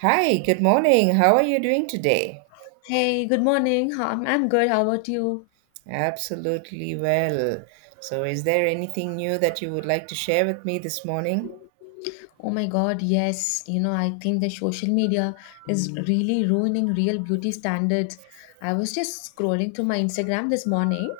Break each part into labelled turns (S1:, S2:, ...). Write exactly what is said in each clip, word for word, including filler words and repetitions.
S1: Hi, good morning. How are you doing today?
S2: Hey, good morning. How- I'm, I'm good. How about you?
S1: Absolutely well. So, is there anything new that you would like to share with me this morning?
S2: Oh my God, yes. You know, I think the social media is Mm. really ruining real beauty standards. I was just scrolling through my Instagram this morning,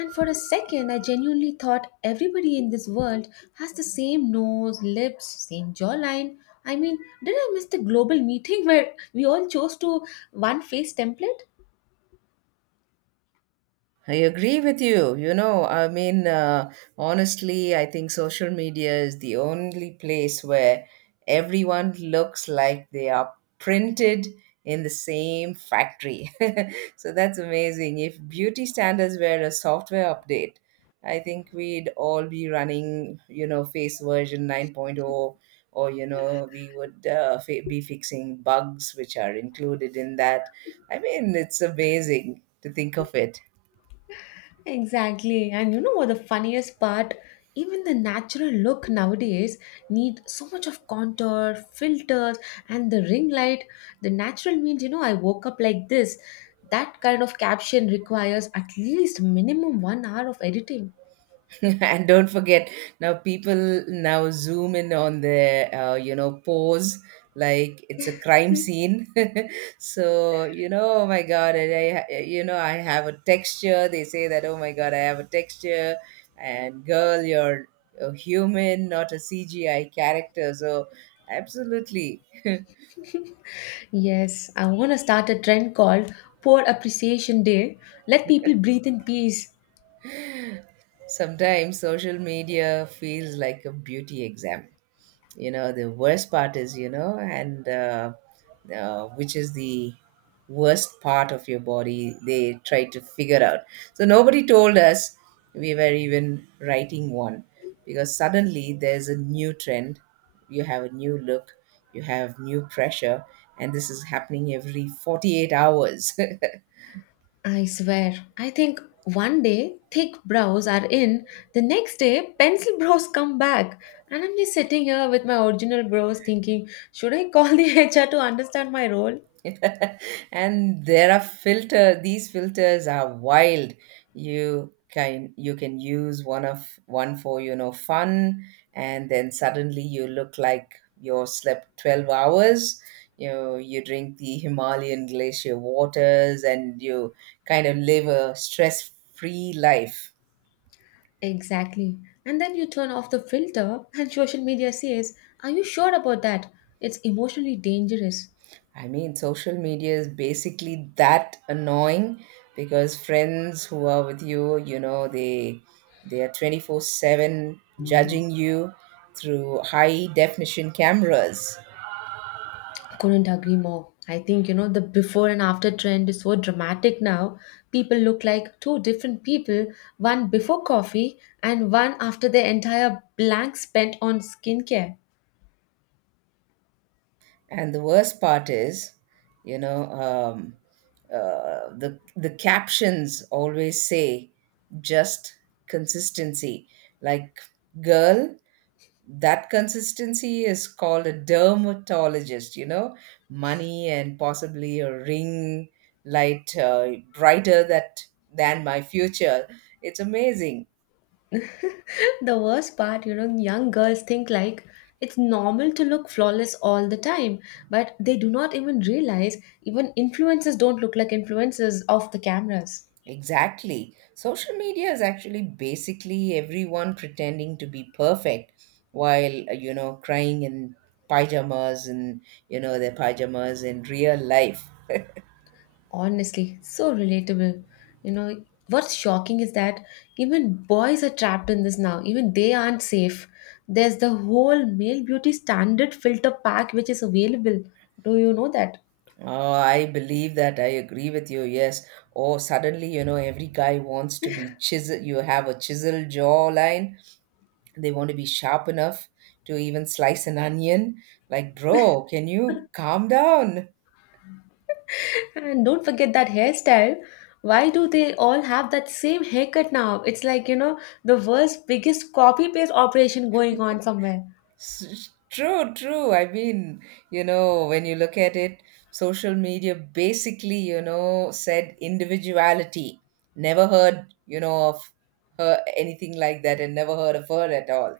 S2: and for a second, I genuinely thought everybody in this world has the same nose, lips, same jawline. I mean, did I miss the global meeting where we all chose to one face template?
S1: I agree with you. You know, I mean, uh, honestly, I think social media is the only place where everyone looks like they are printed in the same factory. So that's amazing. If beauty standards were a software update, I think we'd all be running, you know, face version 9.0, point oh, or, you know, we would uh, fi- be fixing bugs which are included in that. I mean, it's amazing to think of it.
S2: Exactly. And you know what the funniest part? Even the natural look nowadays need so much of contour, filters, and the ring light. The natural means, you know, I woke up like this. That kind of caption requires at least minimum one hour of editing.
S1: And don't forget now people now zoom in on the uh, you know pose like it's a crime scene. So, you know, oh my god. And I, I- you know i have a texture. They say that, oh my god, I have a texture. And girl, you're a human, not a CGI character. So absolutely.
S2: Yes, I want to start a trend called Poor Appreciation Day. Let people breathe in peace.
S1: Sometimes social media feels like a beauty exam. You know, the worst part is, you know and uh, uh, which is the worst part of your body they try to figure out. So nobody told us we were even writing one, because suddenly there's a new trend, you have a new look, you have new pressure, and this is happening every forty-eight hours.
S2: I swear, I think one day thick brows are in, the next day pencil brows come back. And I'm just sitting here with my original brows thinking, should I call the H R to understand my role?
S1: And there are filter these filters are wild. You can you can use one of one for, you know, fun, and then suddenly you look like you slept twelve hours, you you drink the Himalayan glacier waters, and you kind of live a stress free life.
S2: Exactly. And then you turn off the filter and social media says, are you sure about that? It's emotionally dangerous.
S1: I mean, social media is basically that annoying, because friends who are with you, you know, they they are twenty-four seven judging you through high definition cameras.
S2: Couldn't agree more. I think you know the before and after trend is so dramatic now. People look like two different people, one before coffee and one after their entire blank spent on skincare.
S1: And the worst part is, you know, um, uh, the the captions always say just consistency. Like, girl, that consistency is called a dermatologist, you know, money, and possibly a ring light uh, brighter that than my future. It's amazing.
S2: The worst part, you know, young girls think like it's normal to look flawless all the time, but they do not even realize even influencers don't look like influencers off the cameras.
S1: Exactly. Social media is actually basically everyone pretending to be perfect while, uh, you know, crying in pajamas and, you know, their pajamas in real life.
S2: Honestly, so relatable. You know, what's shocking is that even boys are trapped in this now. Even they aren't safe. There's the whole male beauty standard filter pack which is available. Do you know that?
S1: Oh, I believe that. I agree with you. Yes. Oh, suddenly, you know, every guy wants to be chisel. You have a chisel jawline. They want to be sharp enough to even slice an onion. Like, bro, can you calm down?
S2: And don't forget that hairstyle. Why do they all have that same haircut now? It's like, you know, the world's biggest copy paste operation going on somewhere.
S1: S- True, true. I mean, you know, when you look at it, social media basically, you know, said individuality. Never heard, you know, of her, anything like that, and never heard of her at all.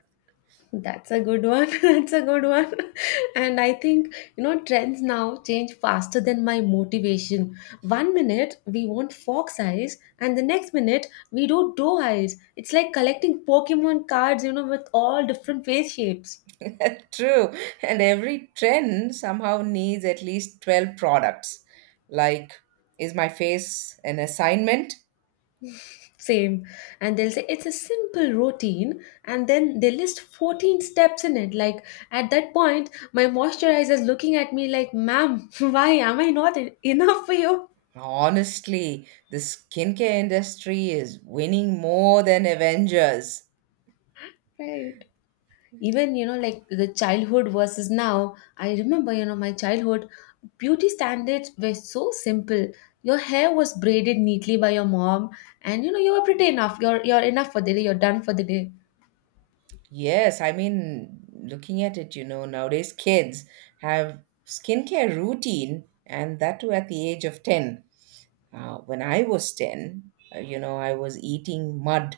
S2: That's a good one. That's a good one. And I think, you know, trends now change faster than my motivation. One minute we want fox eyes, and the next minute we do doe eyes. It's like collecting Pokemon cards, you know, with all different face shapes.
S1: True. And every trend somehow needs at least twelve products. Like, is my face an assignment?
S2: Same. And they'll say it's a simple routine, and then they list fourteen steps in it. Like at that point, my moisturizer is looking at me like, ma'am, why am I not en- enough for you?
S1: Honestly, the skincare industry is winning more than Avengers.
S2: Right. Even you know, like, the childhood versus now, I remember, you know, my childhood beauty standards were so simple. Your hair was braided neatly by your mom, and you know, you were pretty enough, you're you're enough for the day, you're done for the day.
S1: Yes, I mean, looking at it, you know, nowadays kids have skincare routine, and that too at the age of ten. Uh, when I was ten, uh, you know, I was eating mud,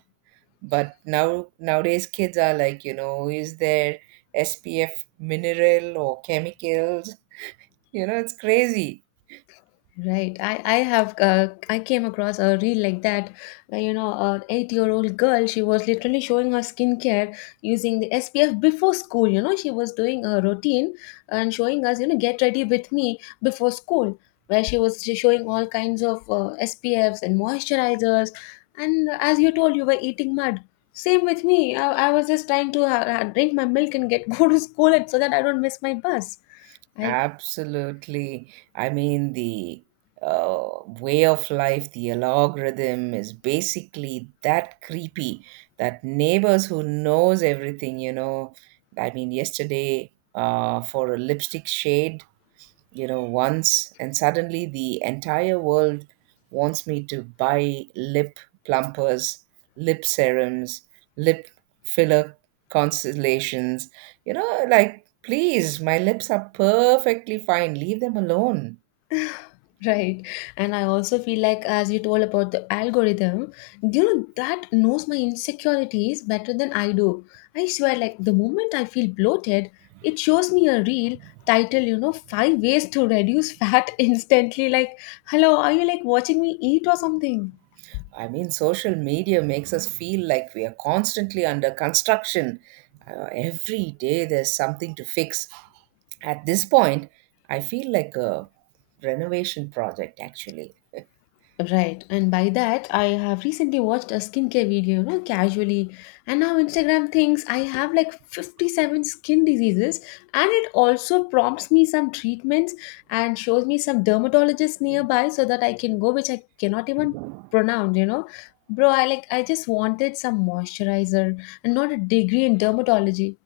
S1: but now nowadays kids are like, you know, is there SPF mineral or chemicals? You know, it's crazy.
S2: Right. I, I have, uh, I came across a reel like that where, you know, an eight year old girl, she was literally showing her skincare using the S P F before school. You know, she was doing a routine and showing us, you know, get ready with me before school, where she was sh- showing all kinds of uh, S P Fs and moisturizers. And as you told, you were eating mud. Same with me. I, I was just trying to ha- drink my milk and get go to school, and so that I don't miss my bus. I
S1: Absolutely. I mean, the uh, way of life, the algorithm is basically that creepy, that neighbors who knows everything, you know. I mean, yesterday, uh, for a lipstick shade, you know, once, and suddenly the entire world wants me to buy lip plumpers, lip serums, lip filler constellations. You know, like, please, my lips are perfectly fine. Leave them alone.
S2: right. And I also feel like, as you told about the algorithm, do you know, that knows my insecurities better than I do. I swear, like, the moment I feel bloated, it shows me a reel title, you know, five ways to reduce fat instantly. Like, hello, are you like watching me eat or something?
S1: I mean, social media makes us feel like we are constantly under construction. Uh, every day there's something to fix. At this point, I feel like a renovation project, actually.
S2: Right, and by that, I have recently watched a skincare video, you know, casually, and now Instagram thinks I have like fifty-seven skin diseases, and it also prompts me some treatments and shows me some dermatologists nearby so that I can go, which I cannot even pronounce, you know. Bro, I like, I just wanted some moisturizer and not a degree in dermatology.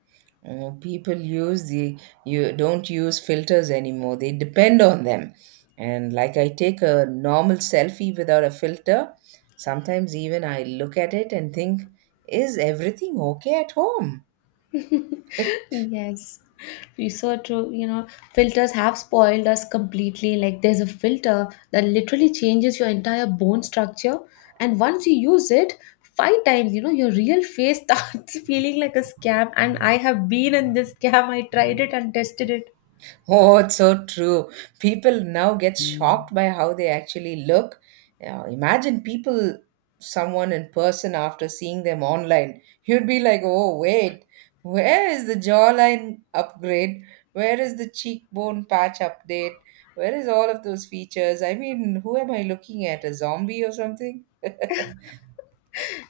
S1: Uh, people use the you don't use filters anymore, they depend on them. And like, I take a normal selfie without a filter, sometimes even I look at it and think, is everything okay at home?
S2: Yes, you are so true. You know, filters have spoiled us completely. Like, there's a filter that literally changes your entire bone structure, and once you use it five times, you know, your real face starts feeling like a scam. And I have been in this scam, I tried it and tested it.
S1: Oh, it's so true. People now get shocked by how they actually look. Now, imagine people, someone in person after seeing them online. You'd be like, oh, wait, where is the jawline upgrade? Where is the cheekbone patch update? Where is all of those features? I mean, who am I looking at? A zombie or something?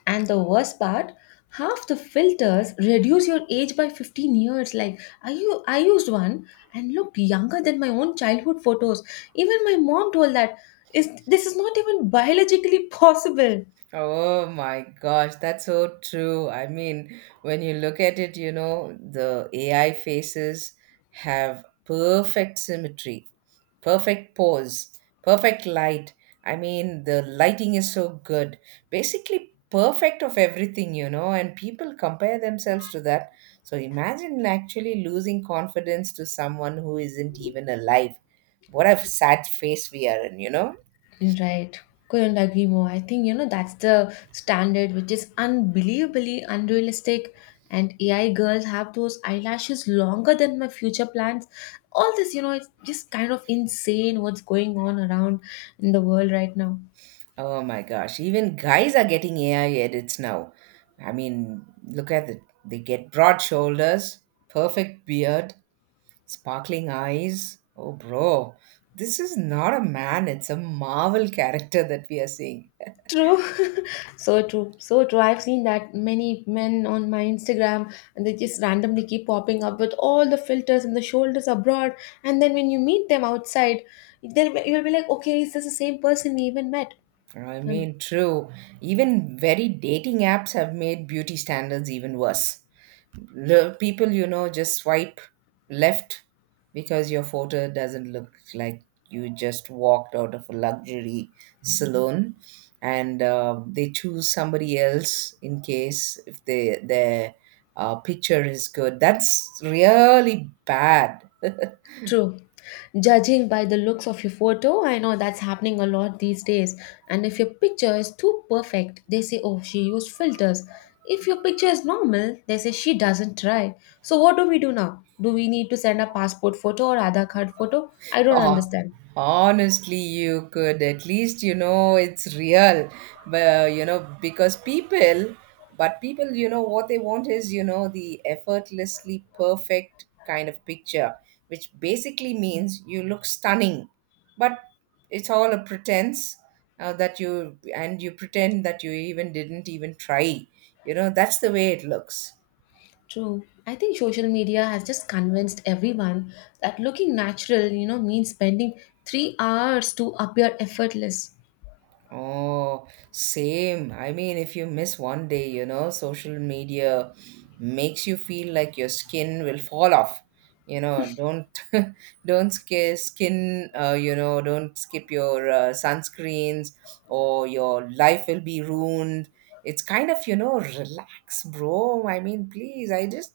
S2: And the worst part, half the filters reduce your age by fifteen years. Like I, u- I used one and looked younger than my own childhood photos. Even my mom told that is this is not even biologically possible.
S1: Oh my gosh, that's so true. I mean, when you look at it, you know, the A I faces have perfect symmetry, perfect pose, perfect light. I mean, the lighting is so good. Basically, perfect of everything, you know, and people compare themselves to that. So imagine actually losing confidence to someone who isn't even alive. What a sad face we are in, you know?
S2: Right. Couldn't agree more. I think, you know, that's the standard which is unbelievably unrealistic. And A I girls have those eyelashes longer than my future plans. All this, you know, it's just kind of insane what's going on around in the world right now.
S1: Oh my gosh, even guys are getting A I edits now. I mean, look at it. They get broad shoulders, perfect beard, sparkling eyes. Oh, bro, this is not a man, it's a Marvel character that we are seeing.
S2: True, so true, so true. I've seen that many men on my Instagram, and they just randomly keep popping up with all the filters and the shoulders abroad. And then when you meet them outside, then you'll be like, okay, is this the same person we even met?
S1: I
S2: And
S1: mean, true. Even very dating apps have made beauty standards even worse. Lo- People, you know, just swipe left because your photo doesn't look like you just walked out of a luxury salon, and uh, they choose somebody else in case if they, their uh, picture is good. That's really bad.
S2: true. Judging by the looks of your photo, I know that's happening a lot these days. And if your picture is too perfect, they say, oh, she used filters. If your picture is normal, they say she doesn't try. So what do we do now? Do we need to send a passport photo or Aadhaar card photo? I don't
S1: Oh,
S2: understand.
S1: honestly, you could at least, you know, it's real, but, uh, you know because people, but people, you know what they want is, you know, the effortlessly perfect kind of picture, which basically means you look stunning, but it's all a pretense uh, that you and you pretend that you even didn't even try. You know, that's the way it looks.
S2: True. I think social media has just convinced everyone that looking natural, you know, means spending three hours to appear effortless.
S1: Oh, same. I mean, if you miss one day, you know, social media makes you feel like your skin will fall off. You know, don't don't skip skin. Uh, you know, don't skip your uh, sunscreens, or your life will be ruined. It's kind of, you know, relax, bro. I mean, please. I just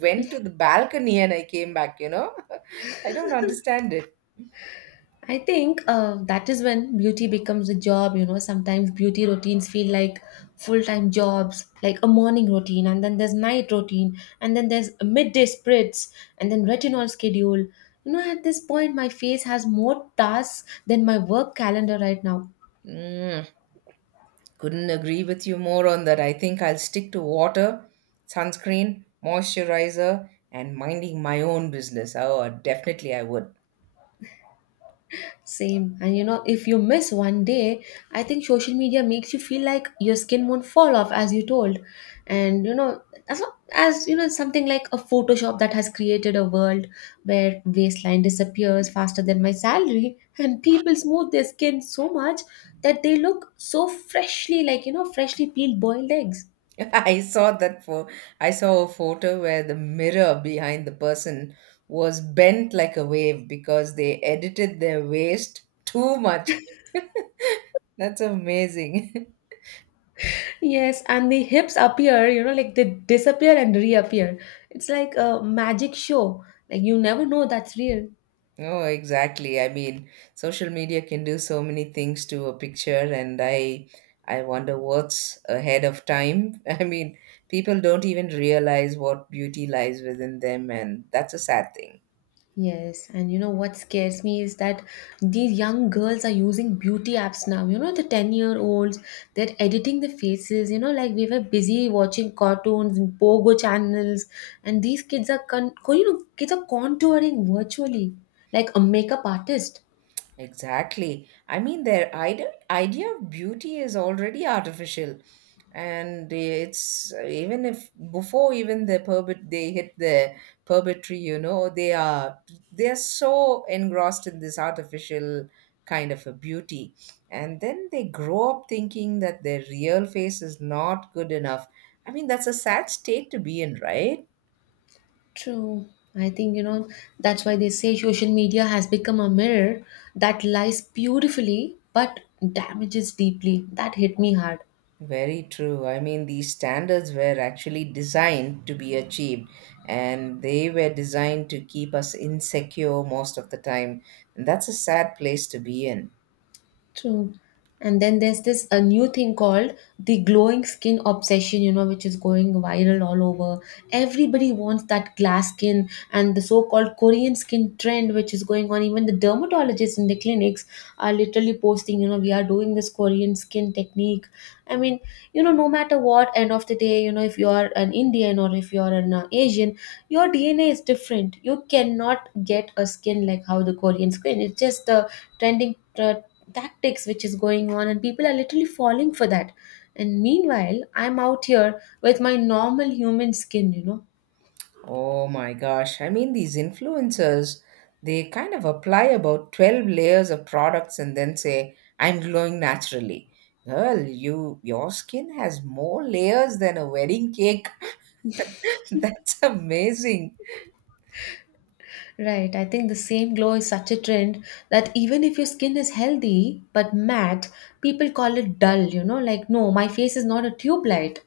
S1: went to the balcony and I came back. You know, I don't understand it.
S2: I think uh, that is when beauty becomes a job. You know, sometimes beauty routines feel like full time jobs, like a morning routine, and then there's night routine, and then there's midday spritz, and then retinol schedule. You know, at this point, my face has more tasks than my work calendar right now.
S1: Mm. Couldn't agree with you more on that. I think I'll stick to water, sunscreen, moisturizer, and minding my own business. Oh, definitely I would.
S2: Same. And you know, if you miss one day, I think social media makes you feel like your skin won't fall off, as you told. And you know, as, lo- as you know, something like a Photoshop that has created a world where waistline disappears faster than my salary, and people smooth their skin so much that they look so freshly, like you know, freshly peeled boiled eggs.
S1: I saw that for I saw a photo where the mirror behind the person was bent like a wave because they edited their waist too much. That's amazing.
S2: Yes, and the hips appear, you know, like they disappear and reappear. It's like a magic show. Like you never know that's real.
S1: Oh, exactly. I mean, social media can do so many things to a picture, and I I wonder what's ahead of time. I mean, people don't even realize what beauty lies within them, and that's a sad thing.
S2: Yes, and you know what scares me is that these young girls are using beauty apps now. You know, the ten year olds, they're editing the faces. You know, like we were busy watching cartoons and pogo channels, and these kids are, con- co- you know, kids are contouring virtually like a makeup artist.
S1: Exactly. I mean, their idea, idea of beauty is already artificial. And it's, even if before even the puberty, they hit the puberty, you know, they are they are so engrossed in this artificial kind of a beauty. And then they grow up thinking that their real face is not good enough. I mean, that's a sad state to be in, right?
S2: True. I think, you know, that's why they say social media has become a mirror that lies beautifully but damages deeply. That hit me hard.
S1: Very true. I mean, these standards were actually designed to be achieved, and they were designed to keep us insecure most of the time. And that's a sad place to be in.
S2: True. And then there's this a new thing called the glowing skin obsession, you know, which is going viral all over. Everybody wants that glass skin and the so-called Korean skin trend, which is going on. Even the dermatologists in the clinics are literally posting, you know, we are doing this Korean skin technique. I mean, you know, no matter what, end of the day, you know, if you are an Indian or if you are an uh, Asian, your D N A is different. You cannot get a skin like how the Korean skin, it's just the trending uh, tactics which is going on, and people are literally falling for that. And meanwhile I'm out here with my normal human skin, you know.
S1: Oh my gosh. I mean, these influencers, they kind of apply about twelve layers of products and then say, I'm glowing naturally. Girl, you your skin has more layers than a wedding cake. That's amazing.
S2: Right. I think the same glow is such a trend that even if your skin is healthy but matte, people call it dull, you know, like no, my face is not a tube light.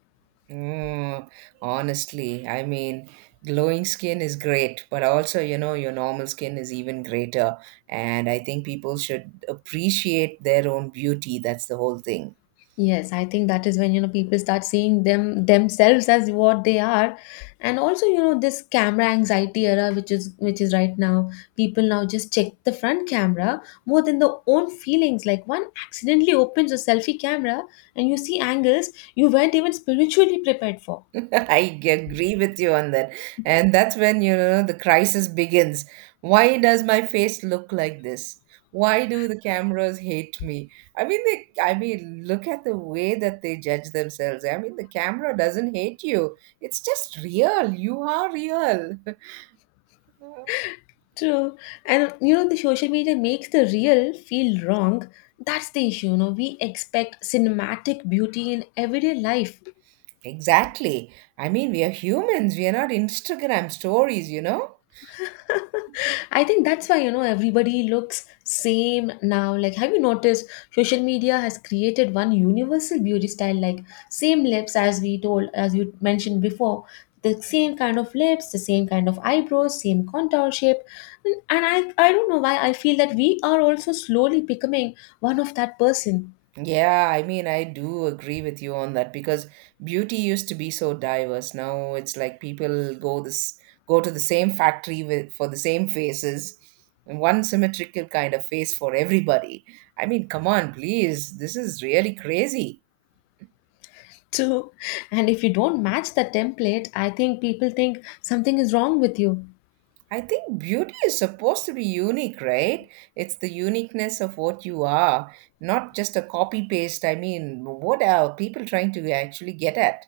S1: Mm, honestly, I mean, glowing skin is great, but also, you know, your normal skin is even greater. And I think people should appreciate their own beauty. That's the whole thing.
S2: Yes, I think that is when you know people start seeing them themselves as what they are, and also you know this camera anxiety era, which is which is right now. People now just check the front camera more than their own feelings. Like one accidentally opens a selfie camera and you see angles you weren't even spiritually prepared for.
S1: I g- agree with you on that. And that's when, you know, the crisis begins. Why does my face look like this? Why do the cameras hate me? I mean, they, I mean, look at the way that they judge themselves. I mean, the camera doesn't hate you. It's just real. You are real.
S2: True, and you know the social media makes the real feel wrong. That's the issue. You know we expect cinematic beauty in everyday life.
S1: Exactly. I mean, we are humans. We are not Instagram stories, you know?
S2: I think that's why you know everybody looks same now. Like, have you noticed social media has created one universal beauty style, like same lips, as we told, as you mentioned before, the same kind of lips, the same kind of eyebrows, same contour shape, and, and I I don't know why I feel that we are also slowly becoming one of that person.
S1: Yeah, I mean, I do agree with you on that, because beauty used to be so diverse. Now it's like people go this go to the same factory with for the same faces, and one symmetrical kind of face for everybody. I mean, come on, please. This is really crazy.
S2: Too. And if you don't match the template, I think people think something is wrong with you.
S1: I think beauty is supposed to be unique, right? It's the uniqueness of what you are, not just a copy paste. I mean, what are people trying to actually get at?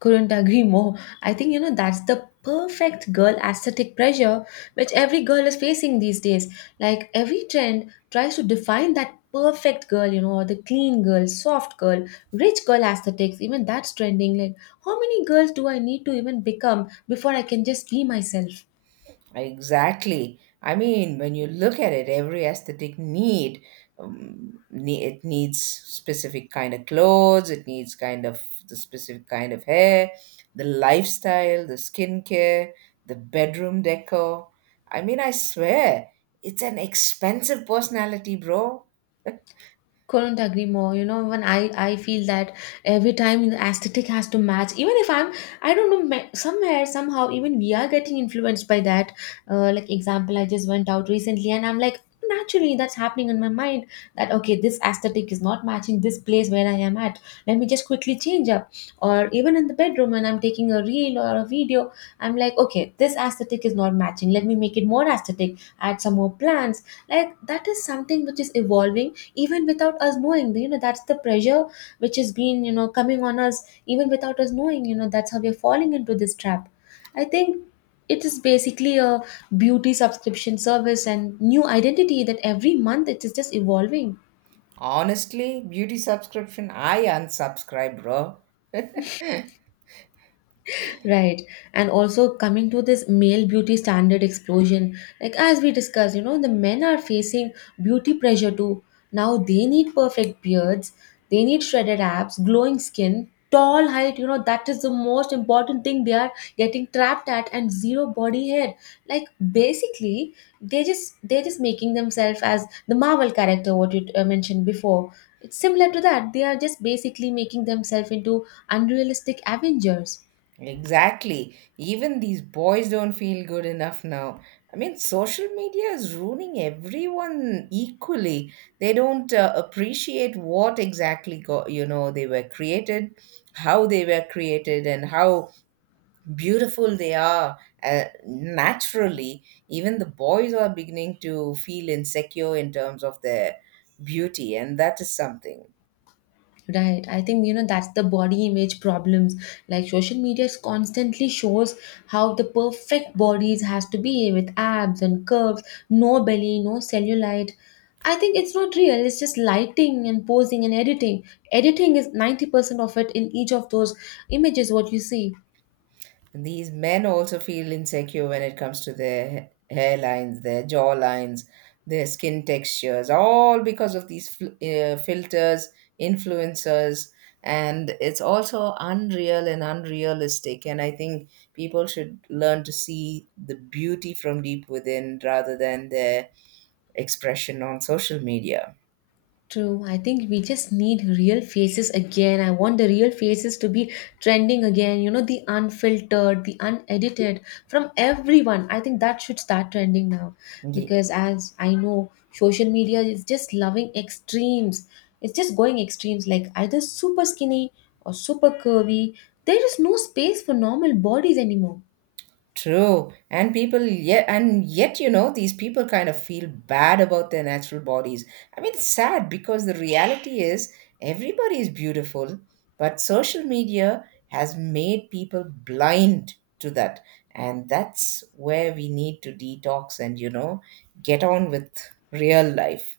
S2: Couldn't agree more. I think, you know that's the perfect girl aesthetic pressure which every girl is facing these days. Like, every trend tries to define that perfect girl, you know, or the clean girl, soft girl, rich girl aesthetics, even that's trending. Like, how many girls do I need to even become before I can just be myself?
S1: Exactly. I mean, when you look at it, every aesthetic need, um, ne- it needs specific kind of clothes, it needs kind of the specific kind of hair, the lifestyle, the skincare, the bedroom decor. I mean, I swear, it's an expensive personality, bro.
S2: Couldn't agree more. You know, even i i feel that every time the aesthetic has to match, even if i'm i don't know, ma- somewhere somehow even we are getting influenced by that. Uh, like, example, I just went out recently and I'm like, naturally that's happening in my mind that okay, this aesthetic is not matching this place where I am at, let me just quickly change up. Or even in the bedroom when I'm taking a reel or a video, I'm like okay, this aesthetic is not matching, let me make it more aesthetic, add some more plants. Like, that is something which is evolving even without us knowing. You know, that's the pressure which has been, you know, coming on us even without us knowing. You know, that's how we're falling into this trap. I think it is basically a beauty subscription service and new identity that every month it is just evolving.
S1: Honestly, beauty subscription, I unsubscribe, bro.
S2: Right. And also coming to this male beauty standard explosion, like as we discussed, you know, the men are facing beauty pressure too. Now they need perfect beards, they need shredded abs, glowing skin, tall height, you know, that is the most important thing they are getting trapped at, and zero body hair. Like, basically, they just they're just making themselves as the Marvel character what you uh, mentioned before. It's similar to that. They are just basically making themselves into unrealistic Avengers.
S1: Exactly. Even these boys don't feel good enough now. I mean, social media is ruining everyone equally. They don't uh, appreciate what exactly go, you know, they were created, how they were created, and how beautiful they are uh, naturally. Even the boys are beginning to feel insecure in terms of their beauty, and that is something.
S2: Right. I think, you know, that's the body image problems. Like, social media is constantly shows how the perfect bodies has to be, with abs and curves, no belly, no cellulite. I think it's not real. It's just lighting and posing and editing. Editing is ninety percent of it in each of those images what you see.
S1: These men also feel insecure when it comes to their ha- hairlines, their jawlines, their skin textures, all because of these fl- uh, filters, influencers, and it's also unreal and unrealistic. And I think people should learn to see the beauty from deep within rather than their expression on social media.
S2: True. I think we just need real faces again. I want the real faces to be trending again. You know, the unfiltered, the unedited, from everyone. I think that should start trending now because, as I know, social media is just loving extremes. It's just going extremes, like either super skinny or super curvy. There is no space for normal bodies anymore.
S1: True. And people yet and yet you know these people kind of feel bad about their natural bodies. I mean, it's sad because the reality is everybody is beautiful, but social media has made people blind to that. And that's where we need to detox and you know get on with real life.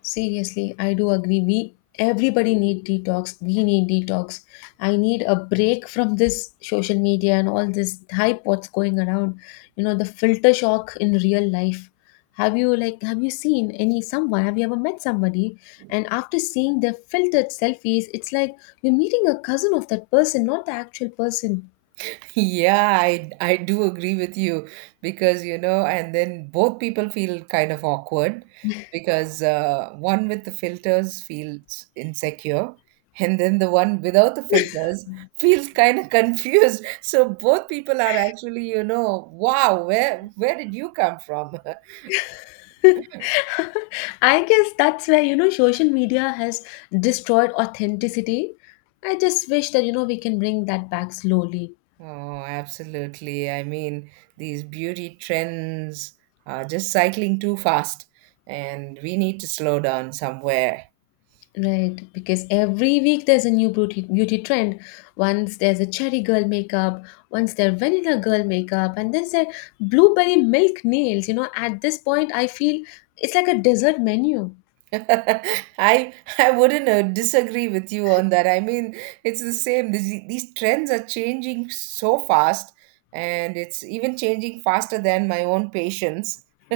S2: Seriously, I do agree. We Everybody need detox. We need detox. I need a break from this social media and all this hype what's going around. You know, the filter shock in real life. Have you like have you seen any someone? Have you ever met somebody? And after seeing their filtered selfies, it's like you're meeting a cousin of that person, not the actual person.
S1: Yeah, I I do agree with you because, you know, and then both people feel kind of awkward because uh, one with the filters feels insecure, and then the one without the filters feels kind of confused. So both people are actually, you know, wow, where where did you come from?
S2: I guess that's where, you know, social media has destroyed authenticity. I just wish that, you know, we can bring that back slowly.
S1: Oh, absolutely. I mean, these beauty trends are just cycling too fast, and we need to slow down somewhere.
S2: Right, because every week there's a new beauty beauty trend. Once there's a cherry girl makeup, once there's vanilla girl makeup, and then there's blueberry milk nails. You know, at this point, I feel it's like a dessert menu.
S1: I I wouldn't uh, disagree with you on that. I mean, it's the same. These, these trends are changing so fast, and it's even changing faster than my own patience.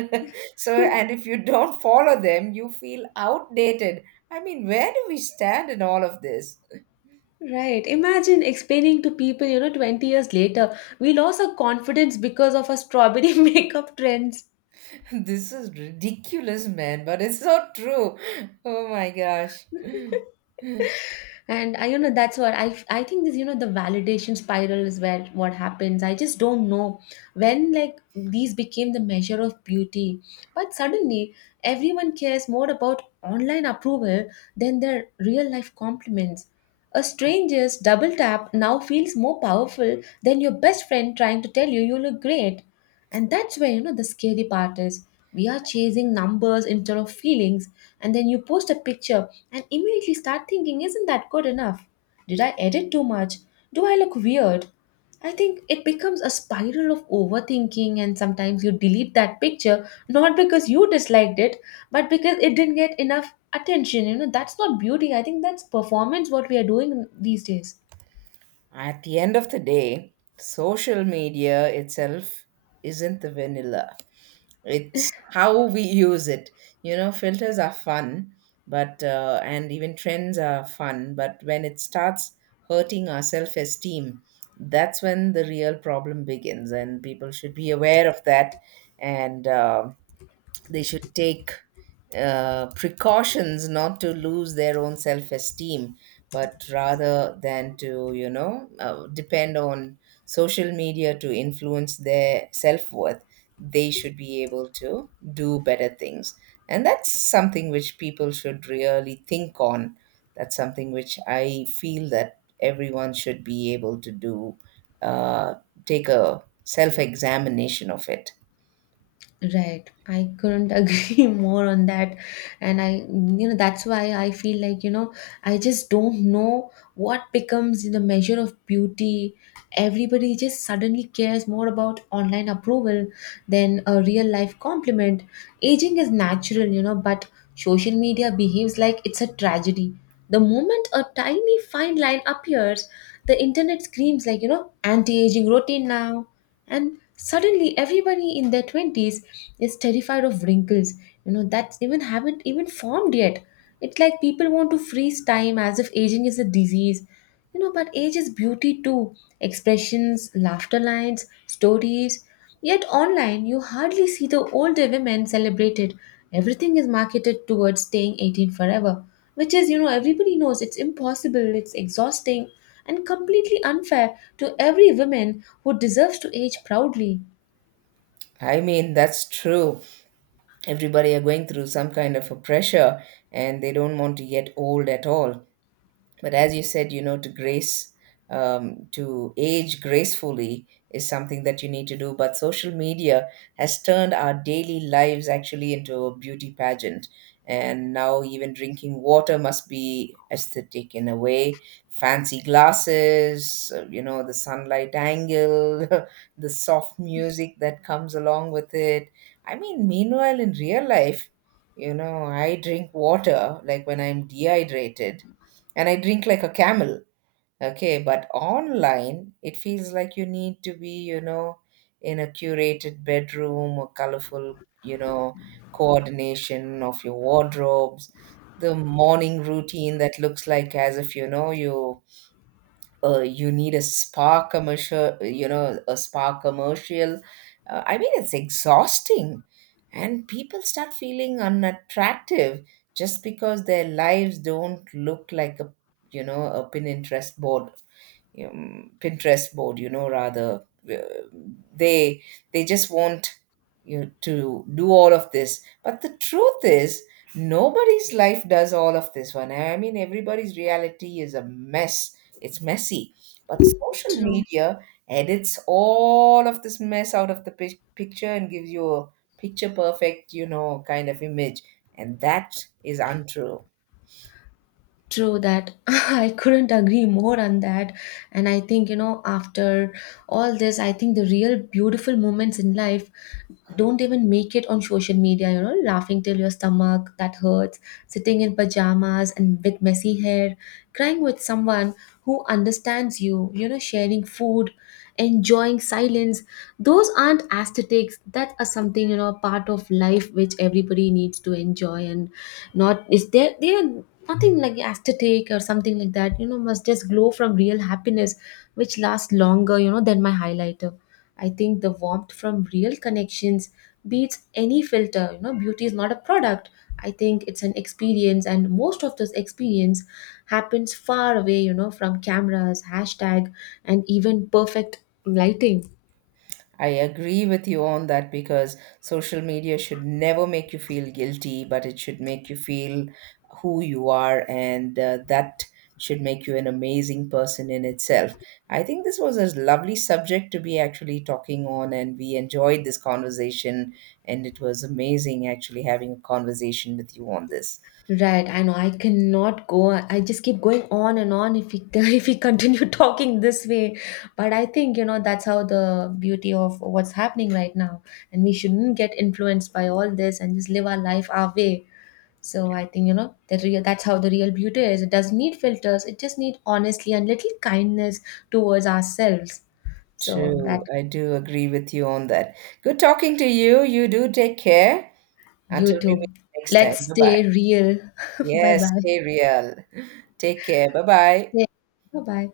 S1: So, and if you don't follow them, you feel outdated. I mean, where do we stand in all of this?
S2: Right. Imagine explaining to people, you know, twenty years later, we lost our confidence because of our strawberry makeup trends.
S1: This is ridiculous, man, but it's so true. Oh my gosh.
S2: And i you know that's what i I think this, you know, the validation spiral is where what happens. I just don't know when like these became the measure of beauty, but suddenly everyone cares more about online approval than their real life compliments. A stranger's double tap now feels more powerful than your best friend trying to tell you you look great. And that's where, you know, the scary part is, we are chasing numbers instead of feelings. And then you post a picture and immediately start thinking, isn't that good enough? Did I edit too much? Do I look weird? I think it becomes a spiral of overthinking, and sometimes you delete that picture not because you disliked it, but because it didn't get enough attention. You know, that's not beauty. I think that's performance what we are doing these days.
S1: At the end of the day, social media itself isn't the vanilla. It's how we use it. You know, filters are fun, but uh, and even trends are fun, but when it starts hurting our self-esteem, that's when the real problem begins, and people should be aware of that, and uh, they should take uh, precautions not to lose their own self-esteem but rather than to you know uh, depend on social media to influence their self-worth. They should be able to do better things, and that's something which people should really think on. That's something which I feel that everyone should be able to do, uh, take a self-examination of it.
S2: Right. I couldn't agree more on that. And I, you know, that's why I feel like, you know, I just don't know what becomes the measure of beauty. Everybody just suddenly cares more about online approval than a real life compliment. Aging is natural, you know, but social media behaves like it's a tragedy. The moment a tiny fine line appears, the internet screams like, you know, anti aging routine now, and suddenly everybody in their twenties is terrified of wrinkles, you know, that even haven't even formed yet. It's like people want to freeze time as if aging is a disease. You know, but age is beauty too. Expressions, laughter lines, stories. Yet online, you hardly see the older women celebrated. Everything is marketed towards staying eighteen forever, which is, you know, everybody knows it's impossible, it's exhausting, and completely unfair to every woman who deserves to age proudly.
S1: I mean, that's true. Everybody are going through some kind of a pressure, and they don't want to get old at all. But as you said, you know, to grace um, to age gracefully is something that you need to do. But social media has turned our daily lives actually into a beauty pageant, and now even drinking water must be aesthetic in a way. Fancy glasses, uh, you know, the sunlight angle, the soft music that comes along with it. I mean, meanwhile in real life, you know, I drink water like when I'm dehydrated, and I drink like a camel. Okay, but online, it feels like you need to be, you know, in a curated bedroom or colorful, you know, coordination of your wardrobes, the morning routine that looks like as if, you know, you uh, you need a spa commercial, you know a spa commercial uh, I mean it's exhausting, and people start feeling unattractive just because their lives don't look like a, you know, a Pinterest board. Um, Pinterest board, you know, rather uh, they they just want you to do all of this. But the truth is, nobody's life does all of this one. I mean, everybody's reality is a mess. It's messy. But social
S2: True.
S1: media edits all of this mess out of the pic- picture and gives you a picture perfect, you know, kind of image. And that is untrue.
S2: True that. I couldn't agree more on that. And I think, you know, after all this, I think the real beautiful moments in life don't even make it on social media, you know, laughing till your stomach that hurts, sitting in pajamas and with messy hair, crying with someone who understands you, you know, sharing food, enjoying silence. Those aren't aesthetics, that are something, you know, part of life which everybody needs to enjoy, and not is there they are nothing like aesthetic or something like that. You know, must just glow from real happiness which lasts longer, you know, than my highlighter. I think the warmth from real connections beats any filter. You know, beauty is not a product, I think it's an experience, and most of this experience happens far away, you know, from cameras, hashtag, and even perfect lighting.
S1: I agree with you on that, because social media should never make you feel guilty, but it should make you feel who you are, and uh, that should make you an amazing person in itself. I think this was a lovely subject to be actually talking on, and we enjoyed this conversation, and it was amazing actually having a conversation with you on this.
S2: Right, I know. I cannot go. I just keep going on and on if we if we continue talking this way. But I think, you know, that's how the beauty of what's happening right now, and we shouldn't get influenced by all this and just live our life our way. So I think, you know, that real, that's how the real beauty is. It doesn't need filters. It just needs honestly and little kindness towards ourselves. So that.
S1: True, I do agree with you on that. Good talking to you. You do take care.
S2: You
S1: Until we meet
S2: too.
S1: next time.
S2: Let's
S1: Bye bye.
S2: stay real. Bye
S1: Yes,
S2: bye.
S1: stay real. Take care. Bye bye.
S2: Bye bye.